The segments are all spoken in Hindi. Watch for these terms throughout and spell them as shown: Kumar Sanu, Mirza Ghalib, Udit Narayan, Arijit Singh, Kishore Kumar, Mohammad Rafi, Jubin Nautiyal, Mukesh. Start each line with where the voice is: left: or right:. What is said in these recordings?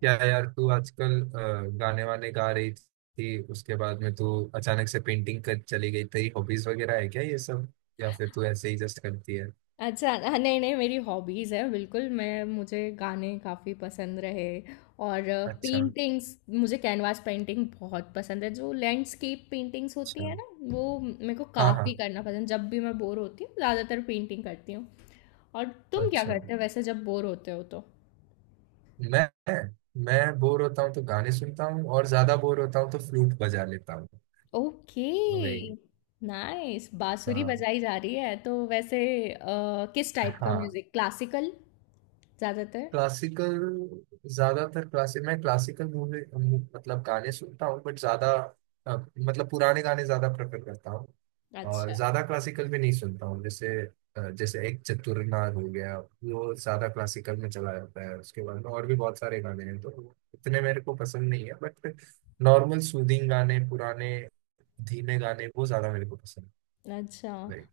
right: क्या यार तू आजकल गाने वाने गा रही थी? उसके बाद में तू अचानक से पेंटिंग कर चली गई। तेरी हॉबीज वगैरह है क्या ये सब, या फिर तू ऐसे ही जस्ट करती है?
left: अच्छा हाँ, नहीं नहीं, मेरी हॉबीज़ है। बिल्कुल मैं, मुझे गाने काफ़ी पसंद रहे। और
right: अच्छा।
left: पेंटिंग्स, मुझे कैनवास पेंटिंग बहुत पसंद है। जो लैंडस्केप पेंटिंग्स होती
right: अच्छा।
left: है ना, वो मेरे को
right: हाँ
left: काफ़ी
right: हाँ।
left: करना पसंद। जब भी मैं बोर होती हूँ ज़्यादातर पेंटिंग करती हूँ। और तुम क्या
right: अच्छा।
left: करते हो वैसे जब बोर होते हो तो?
right: मैं मैं बोर होता हूँ तो गाने सुनता हूँ, और ज्यादा बोर होता हूँ तो फ्लूट बजा लेता हूँ।
left: ओके।
right: तो वही।
left: नाइस, बांसुरी
right: हाँ
left: बजाई जा रही है तो वैसे किस टाइप का
right: हाँ।
left: म्यूज़िक? क्लासिकल ज़्यादातर?
right: क्लासिकल। ज्यादातर क्लासिक, मैं क्लासिकल मूवी मतलब गाने सुनता हूँ, बट ज्यादा अ, मतलब पुराने गाने ज्यादा प्रेफर करता हूँ। और
left: अच्छा
right: ज्यादा क्लासिकल भी नहीं सुनता हूँ। जैसे जैसे एक चतुरनार हो गया, वो ज्यादा क्लासिकल में चला जाता है। उसके बाद में और भी बहुत सारे गाने हैं तो इतने मेरे को पसंद नहीं है, बट नॉर्मल सूदिंग गाने पुराने, धीमे गाने वो ज्यादा मेरे को पसंद
left: अच्छा।
right: है। Like,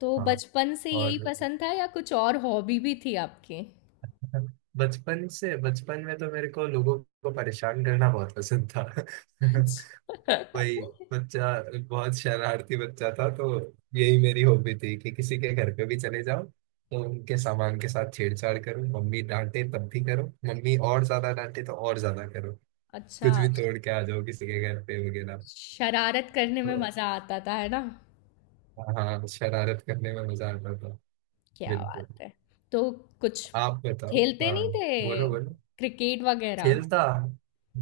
left: तो
right: हाँ।
left: बचपन से यही
right: और
left: पसंद था या कुछ और हॉबी भी थी आपकी?
right: बचपन से, बचपन में तो मेरे को लोगों को परेशान करना बहुत पसंद था।
left: अच्छा
right: वही, बच्चा, बहुत शरारती बच्चा था तो। यही मेरी हॉबी थी कि किसी के घर पे भी चले जाओ तो उनके सामान के साथ छेड़छाड़ करो। मम्मी डांटे तब भी करो, मम्मी और ज्यादा डांटे तो और ज्यादा करो।
left: अच्छा,
right: कुछ भी तोड़ के आ जाओ किसी के घर पे वगैरह।
left: शरारत करने में
right: तो
left: मज़ा आता था, है ना?
right: हाँ, शरारत करने में मजा आता था।
left: क्या
right: बिल्कुल।
left: बात है! तो कुछ
right: आप बताओ।
left: खेलते
right: हाँ,
left: नहीं
right: बोलो
left: थे,
right: बोलो।
left: क्रिकेट वगैरह?
right: खेलता,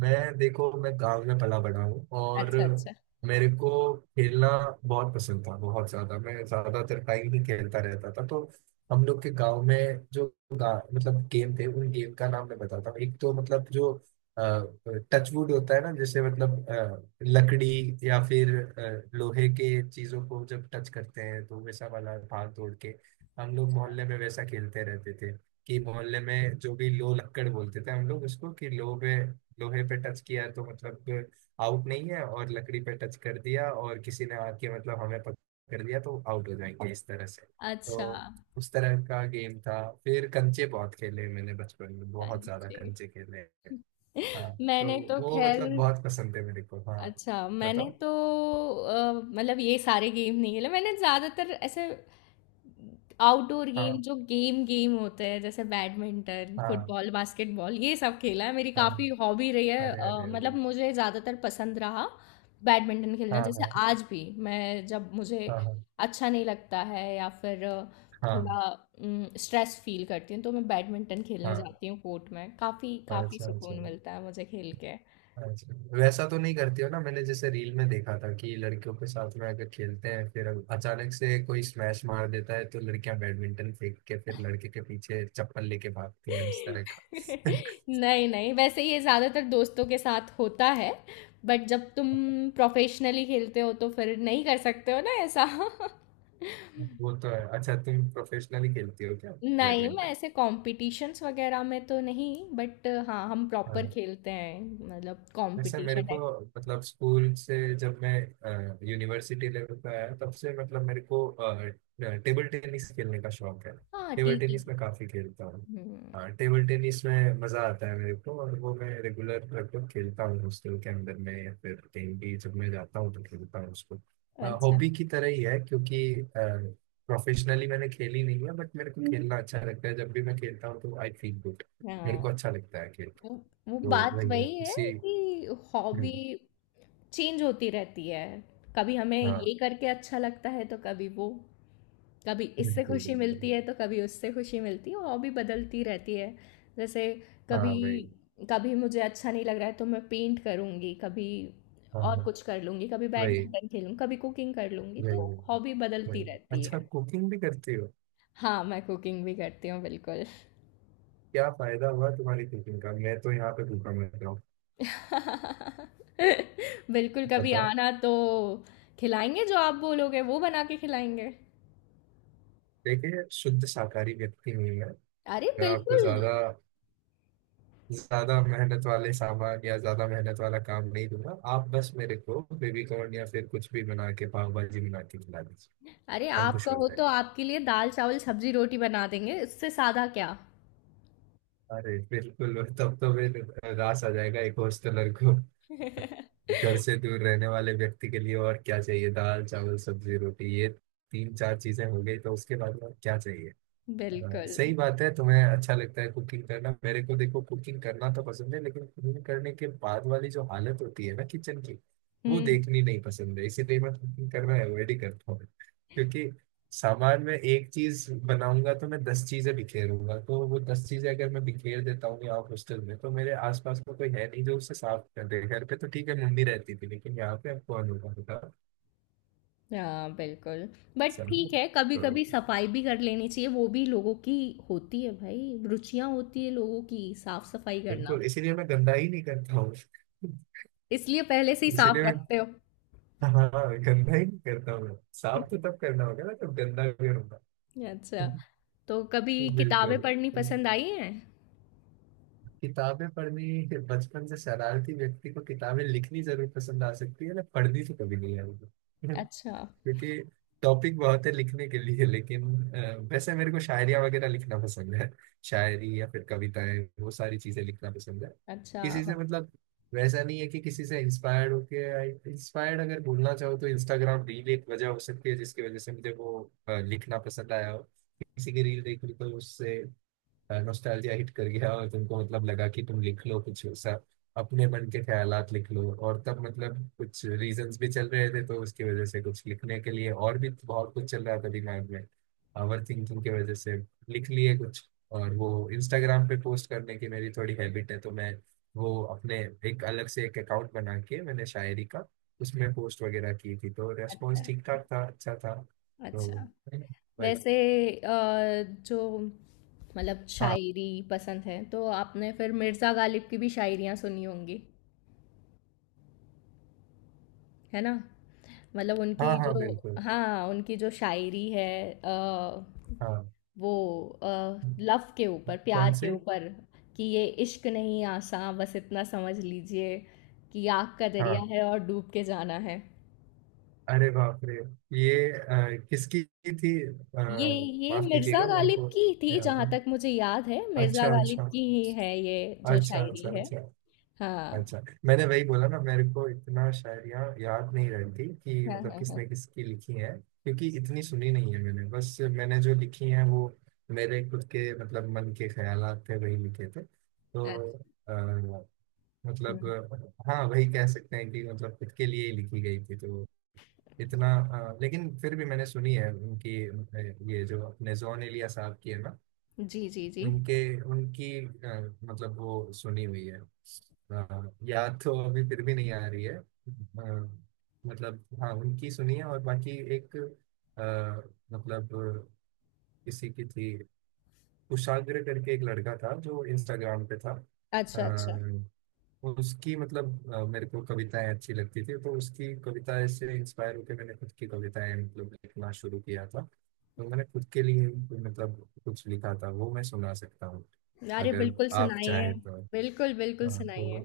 right: मैं देखो मैं गांव में पला बड़ा हूँ, और
left: अच्छा, अच्छा।
right: मेरे को खेलना बहुत पसंद था। बहुत ज्यादा, मैं ज्यादातर टाइम ही खेलता रहता था। तो हम लोग के गांव में जो मतलब गेम थे, उन गेम का नाम मैं बताता हूँ। एक तो मतलब जो टचवुड होता है ना, जैसे मतलब लकड़ी या फिर लोहे के चीजों को जब टच करते हैं तो वैसा वाला, भाग दौड़ के हम लोग मोहल्ले में वैसा खेलते रहते थे। कि मोहल्ले में जो भी लो, लक्कड़ बोलते थे हम लोग उसको, कि लो पे, लोहे पे टच किया तो मतलब आउट नहीं है, और लकड़ी पे टच कर दिया और किसी ने आके मतलब हमें पकड़ लिया तो आउट हो जाएंगे, इस तरह से। तो
left: अच्छा।
right: उस तरह का गेम था। फिर कंचे बहुत खेले, मैंने बचपन में बहुत ज्यादा
left: कंचे।
right: कंचे खेले हैं। हाँ तो
left: मैंने तो
right: वो
left: खैर,
right: मतलब बहुत पसंद है मेरे को। हाँ
left: अच्छा, मैंने
right: बताओ।
left: तो मतलब ये सारे गेम नहीं खेले। मैंने ज़्यादातर ऐसे आउटडोर गेम,
right: हाँ
left: जो गेम गेम होते हैं, जैसे बैडमिंटन,
right: हाँ
left: फुटबॉल, बास्केटबॉल, ये सब खेला है। मेरी
right: हाँ।
left: काफ़ी हॉबी रही है।
right: अरे अरे
left: मतलब
right: अरे।
left: मुझे ज़्यादातर पसंद रहा बैडमिंटन खेलना।
right: हाँ
left: जैसे
right: हाँ
left: आज भी मैं जब, मुझे
right: हाँ
left: अच्छा नहीं लगता है या फिर
right: हाँ
left: थोड़ा स्ट्रेस फील करती हूँ तो मैं बैडमिंटन खेलने
right: हाँ
left: जाती हूँ कोर्ट में। काफ़ी
right: हाँ।
left: काफ़ी
right: अच्छा अच्छा।
left: सुकून मिलता है मुझे खेल के।
right: अच्छा, वैसा तो नहीं करती हो ना? मैंने जैसे रील में देखा था कि लड़कियों के साथ में अगर खेलते हैं, फिर अचानक से कोई स्मैश मार देता है तो लड़कियां बैडमिंटन फेंक के फिर लड़के के पीछे चप्पल लेके भागती हैं, इस तरह का।
left: नहीं नहीं, वैसे ये ज़्यादातर दोस्तों के साथ होता है। बट जब तुम प्रोफेशनली खेलते हो तो फिर नहीं कर सकते हो ना ऐसा।
right: वो तो है। अच्छा, तुम प्रोफेशनली खेलती हो क्या
left: नहीं, मैं
right: बैडमिंटन?
left: ऐसे कॉम्पिटिशन्स वगैरह में तो नहीं, बट हाँ, हम प्रॉपर खेलते हैं, मतलब
right: नहीं सर, मेरे
left: कॉम्पिटिशन
right: को
left: टाइप।
right: मतलब स्कूल से, जब मैं यूनिवर्सिटी लेवल पे आया तब से मतलब मेरे को टेबल टेनिस खेलने का शौक है।
left: हाँ,
right: टेबल
left: TT।
right: टेनिस मैं काफी खेलता हूँ।
left: हम्म।
right: टेबल टेनिस में मजा आता है मेरे को, और वो मैं रेगुलर लगभग खेलता हूँ हॉस्टल के अंदर में, या फिर कहीं भी जब मैं जाता हूँ तो खेलता हूँ उसको।
left: अच्छा।
right: हॉबी की तरह ही है, क्योंकि प्रोफेशनली मैंने खेली नहीं है, बट मेरे को खेलना अच्छा लगता है। जब भी मैं खेलता हूँ तो आई फील गुड, मेरे
left: हाँ,
right: को अच्छा लगता है खेल के।
left: वो वो
right: तो
left: बात
right: वही है
left: वही है
right: इसी।
left: कि हॉबी
right: हम्म।
left: चेंज होती रहती है। कभी हमें
right: हाँ
left: ये करके अच्छा लगता है तो कभी वो। कभी इससे
right: बिल्कुल
left: खुशी
right: बिल्कुल।
left: मिलती है तो कभी उससे खुशी मिलती है। हॉबी बदलती रहती है। जैसे
right: हाँ
left: कभी,
right: वही।
left: कभी मुझे अच्छा नहीं लग रहा है तो मैं पेंट करूँगी, कभी
right: हाँ
left: और
right: हाँ।
left: कुछ कर लूँगी, कभी
right: वही
left: बैडमिंटन खेलूँ, कभी कुकिंग कर लूँगी।
right: वही
left: तो
right: वही।
left: हॉबी बदलती
right: वही।
left: रहती
right: अच्छा
left: है।
right: कुकिंग भी करती हो?
left: हाँ, मैं कुकिंग भी करती हूँ बिल्कुल।
right: क्या फायदा हुआ तुम्हारी कुकिंग का, मैं तो यहाँ पे भूखा मर रहा हूँ।
left: बिल्कुल, कभी
right: बताओ।
left: आना तो खिलाएंगे। जो आप बोलोगे वो बना के खिलाएंगे।
right: देखिए, शुद्ध शाकाहारी व्यक्ति हूँ मैं।
left: अरे
right: मैं आपको
left: बिल्कुल।
right: ज्यादा, ज्यादा मेहनत वाले सामान या ज्यादा मेहनत वाला काम नहीं दूंगा। आप बस मेरे को बेबी कॉर्न या फिर कुछ भी बना के, पाव भाजी बना के खिला दीजिए,
left: अरे
right: हम
left: आप
right: खुश हो
left: कहो तो
right: जाएंगे।
left: आपके लिए दाल चावल सब्जी रोटी बना देंगे। इससे सादा क्या।
right: अरे बिल्कुल, तब तो फिर रास आ जाएगा एक हॉस्टलर को, घर से दूर रहने वाले व्यक्ति के लिए। और क्या चाहिए, दाल चावल सब्जी रोटी ये तीन चार चीजें हो गई तो उसके बाद और क्या चाहिए। हाँ,
left: बिल्कुल।
right: सही बात है। तुम्हें अच्छा लगता है कुकिंग करना, मेरे को देखो कुकिंग करना तो पसंद है, लेकिन कुकिंग करने के बाद वाली जो हालत होती है ना किचन की, वो
left: हम्म।
right: देखनी नहीं पसंद है, इसीलिए मैं कुकिंग करना अवॉइड ही करता हूँ। क्योंकि सामान में एक चीज बनाऊंगा तो मैं दस चीजें बिखेरूंगा, तो वो दस चीजें अगर मैं बिखेर देता हूँ यहाँ हॉस्टल में, तो मेरे आसपास में कोई है नहीं जो उसे साफ कर दे। घर पे तो ठीक है, मम्मी रहती थी, लेकिन यहाँ पे अब कौन होगा, बताओ।
left: हाँ बिल्कुल, बट
right: समझे।
left: ठीक है कभी
right: तो
left: कभी सफाई भी कर लेनी चाहिए। वो भी लोगों की होती है भाई, रुचियां होती है लोगों की साफ सफाई करना।
right: बिल्कुल, इसीलिए मैं गंदा ही नहीं करता हूँ।
left: इसलिए पहले से ही साफ
right: इसीलिए मैं,
left: रखते हो।
right: हाँ, गंदा ही नहीं करता हूँ। साफ तो तब करना होगा ना, तब गंदा करूंगा।
left: अच्छा, तो कभी किताबें
right: बिल्कुल।
left: पढ़नी पसंद आई हैं?
right: किताबें पढ़नी, बचपन से शरारती व्यक्ति को किताबें लिखनी जरूर पसंद आ सकती है ना, पढ़नी तो कभी नहीं आएगी।
left: अच्छा
right: क्योंकि टॉपिक बहुत है लिखने के लिए, लेकिन वैसे मेरे को शायरिया वगैरह लिखना पसंद है। शायरी या फिर कविताएं, वो सारी चीजें लिखना पसंद है।
left: अच्छा।
right: किसी से मतलब, वैसा नहीं है कि किसी से इंस्पायर्ड होके, इंस्पायर्ड अगर बोलना चाहो तो इंस्टाग्राम रील एक वजह हो सकती है जिसकी वजह से मुझे वो लिखना पसंद आया हो। किसी की रील देख ली तो उससे नोस्टैल्जिया हिट कर गया, और तुमको मतलब लगा कि तुम लिख लो कुछ सा, अपने मन के ख्यालात लिख लो। और तब मतलब कुछ रीजंस भी चल रहे थे तो उसकी वजह से कुछ लिखने के लिए, और भी बहुत कुछ चल रहा था दिमाग में ओवर थिंकिंग की वजह से, लिख लिए कुछ। और वो इंस्टाग्राम पे पोस्ट करने की मेरी थोड़ी हैबिट है, तो मैं वो अपने, एक अलग से एक अकाउंट बना के मैंने शायरी का उसमें पोस्ट वगैरह की थी, तो
left: अच्छा
right: रेस्पॉन्स ठीक ठाक था, अच्छा था। तो
left: अच्छा।
right: वही।
left: वैसे जो, मतलब
right: हाँ
left: शायरी पसंद है तो आपने फिर मिर्ज़ा गालिब की भी शायरियाँ सुनी होंगी, है ना? मतलब
right: हाँ
left: उनकी जो,
right: हाँ बिल्कुल।
left: हाँ, उनकी जो शायरी है, अ,
right: हाँ
left: वो लव के ऊपर, प्यार
right: कौन
left: के
right: सी?
left: ऊपर, कि ये इश्क नहीं आसा, बस इतना समझ लीजिए, कि आग का दरिया
right: हाँ,
left: है और डूब के जाना है।
right: अरे बाप रे, ये किसकी थी
left: ये ये
right: माफ
left: मिर्ज़ा
right: कीजिएगा, मेरे
left: गालिब
right: को
left: की थी जहाँ
right: नहीं।
left: तक मुझे याद है। मिर्ज़ा
right: अच्छा
left: गालिब
right: अच्छा।
left: की ही है ये, जो
right: अच्छा
left: शायरी
right: अच्छा
left: है।
right: अच्छा।
left: हाँ
right: अच्छा मैंने वही बोला ना, मेरे को इतना शायरियाँ याद नहीं रहती कि
left: हाँ
right: मतलब
left: हाँ। हाँ।
right: किसने किसकी लिखी है। क्योंकि इतनी सुनी नहीं है मैंने, बस मैंने जो लिखी है वो मेरे खुद के मतलब मन के ख्यालात थे, वही लिखे थे
left: अच्छा।
right: तो अ, मतलब
left: हम्म।
right: हाँ, वही कह सकते हैं कि मतलब खुद के लिए ही लिखी गई थी। तो इतना लेकिन फिर भी मैंने सुनी है उनकी ये जो अपने जॉन एलिया साहब की है ना,
left: जी जी जी।
right: उनके उनकी मतलब वो सुनी हुई है, याद तो अभी फिर भी नहीं आ रही है। मतलब हाँ, उनकी सुनी है। और बाकी एक अ, मतलब किसी की थी, कुशाग्र करके एक लड़का था जो इंस्टाग्राम पे था,
left: अच्छा अच्छा।
right: उसकी मतलब मेरे को कविताएं अच्छी लगती थी, तो उसकी कविताएं से इंस्पायर होकर मैंने खुद की कविताएं मतलब लिखना शुरू किया था। तो मैंने खुद के लिए मतलब कुछ लिखा था, वो मैं सुना सकता हूँ
left: अरे
right: अगर
left: बिल्कुल
right: आप
left: सुनाइए।
right: चाहें तो।
left: बिल्कुल बिल्कुल
right: हाँ तो
left: सुनाइए।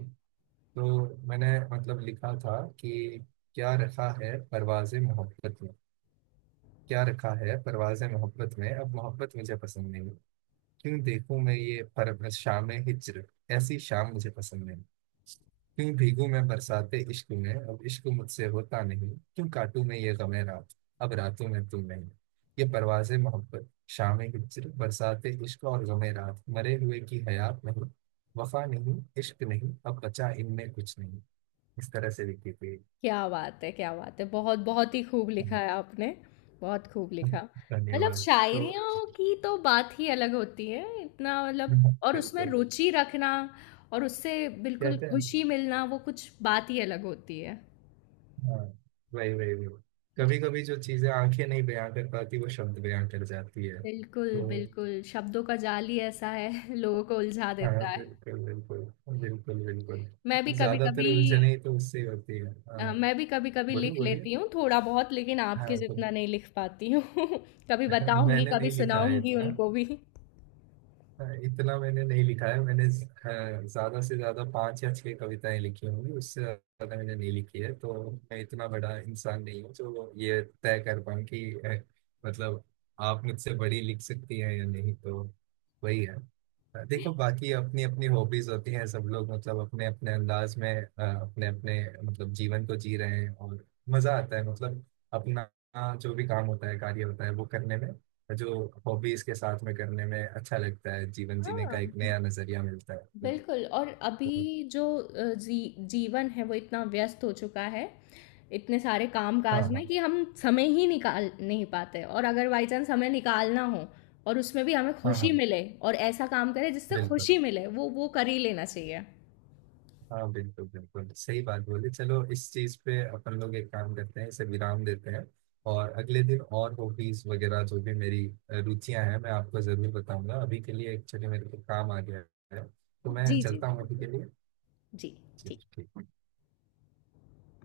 right: तो मैंने मतलब लिखा था कि, क्या रखा है परवाज़ मोहब्बत में, क्या रखा है परवाज़ मोहब्बत में, अब मोहब्बत मुझे पसंद नहीं। क्यों देखूं मैं ये परवश शाम हिजर, ऐसी शाम मुझे पसंद नहीं। क्यों भीगू मैं बरसाते इश्क में, अब इश्क मुझसे होता नहीं। क्यों काटू मैं ये गमे रात, अब रातों में तुम नहीं। ये परवाज़े मोहब्बत, शाम हिजर, बरसाते इश्क और गमे रात, मरे हुए की हयात नहीं। वफा नहीं, इश्क नहीं, अब बचा इनमें कुछ नहीं। इस तरह से लिखी थी।
left: क्या बात है! क्या बात है! बहुत, बहुत ही खूब लिखा
right: हाँ,
left: है आपने, बहुत खूब
right: हाँ,
left: लिखा। मतलब
right: धन्यवाद। तो
left: शायरियों की तो बात ही अलग होती है, इतना मतलब। और उसमें
right: बिल्कुल।
left: रुचि रखना, और उससे बिल्कुल
right: कहते हैं,
left: खुशी मिलना, वो कुछ बात ही अलग होती है।
right: हाँ वही वही वही, कभी कभी जो चीजें आंखें नहीं बयां कर पाती वो शब्द बयां कर जाती है,
left: बिल्कुल,
right: तो
left: बिल्कुल, शब्दों का जाल ही ऐसा है, लोगों को उलझा
right: हाँ
left: देता है।
right: बिल्कुल बिल्कुल। बिल्कुल बिल्कुल,
left: मैं भी
right: ज्यादातर
left: कभी-कभी
right: उलझने ही तो उससे ही होती है, हाँ।
left: मैं भी कभी-कभी
right: बोलिए
left: लिख
right: बोलिए।
left: लेती हूँ थोड़ा-बहुत, लेकिन आपके
right: हाँ तो
left: जितना नहीं लिख पाती हूँ। कभी बताऊँगी,
right: मैंने
left: कभी
right: नहीं लिखा है
left: सुनाऊँगी
right: इतना।
left: उनको भी।
right: हाँ, इतना मैंने नहीं लिखा है। हाँ, ज्यादा से ज्यादा 5 या 6 कविताएं लिखी होंगी, उससे ज्यादा मैंने नहीं लिखी है। तो मैं इतना बड़ा इंसान नहीं हूँ जो ये तय कर पाऊँ कि मतलब आप मुझसे बड़ी लिख सकती हैं या नहीं। तो वही है। देखो बाकी अपनी अपनी हॉबीज होती हैं, सब लोग मतलब अपने अपने अंदाज में अपने अपने मतलब जीवन को जी रहे हैं, और मजा आता है मतलब अपना जो भी काम होता है, कार्य होता है, वो करने में, जो हॉबीज के साथ में करने में अच्छा लगता है, जीवन जीने का
left: हाँ।
right: एक नया नजरिया मिलता है तो,
left: बिल्कुल, और अभी जो जी, जीवन है वो इतना व्यस्त हो चुका है, इतने सारे काम
right: हाँ
left: काज
right: हाँ
left: में, कि हम समय ही निकाल नहीं पाते। और अगर बाई चांस समय निकालना हो और उसमें भी हमें
right: हाँ
left: खुशी
right: हाँ
left: मिले, और ऐसा काम करें जिससे
right: बिल्कुल।
left: खुशी मिले, वो कर ही लेना चाहिए।
right: हाँ बिल्कुल बिल्कुल, सही बात बोली। चलो इस चीज पे अपन लोग एक काम करते हैं, इसे विराम देते हैं, और अगले दिन और हॉबीज वगैरह जो भी मेरी रुचियां हैं मैं आपको जरूर बताऊंगा। अभी के लिए एक्चुअली मेरे को काम आ गया है, तो
left: जी
right: मैं
left: जी
right: चलता
left: जी,
right: हूँ अभी
left: बिल्कुल।
right: के लिए।
left: जी।
right: जी,
left: ठीक।
right: ठीक।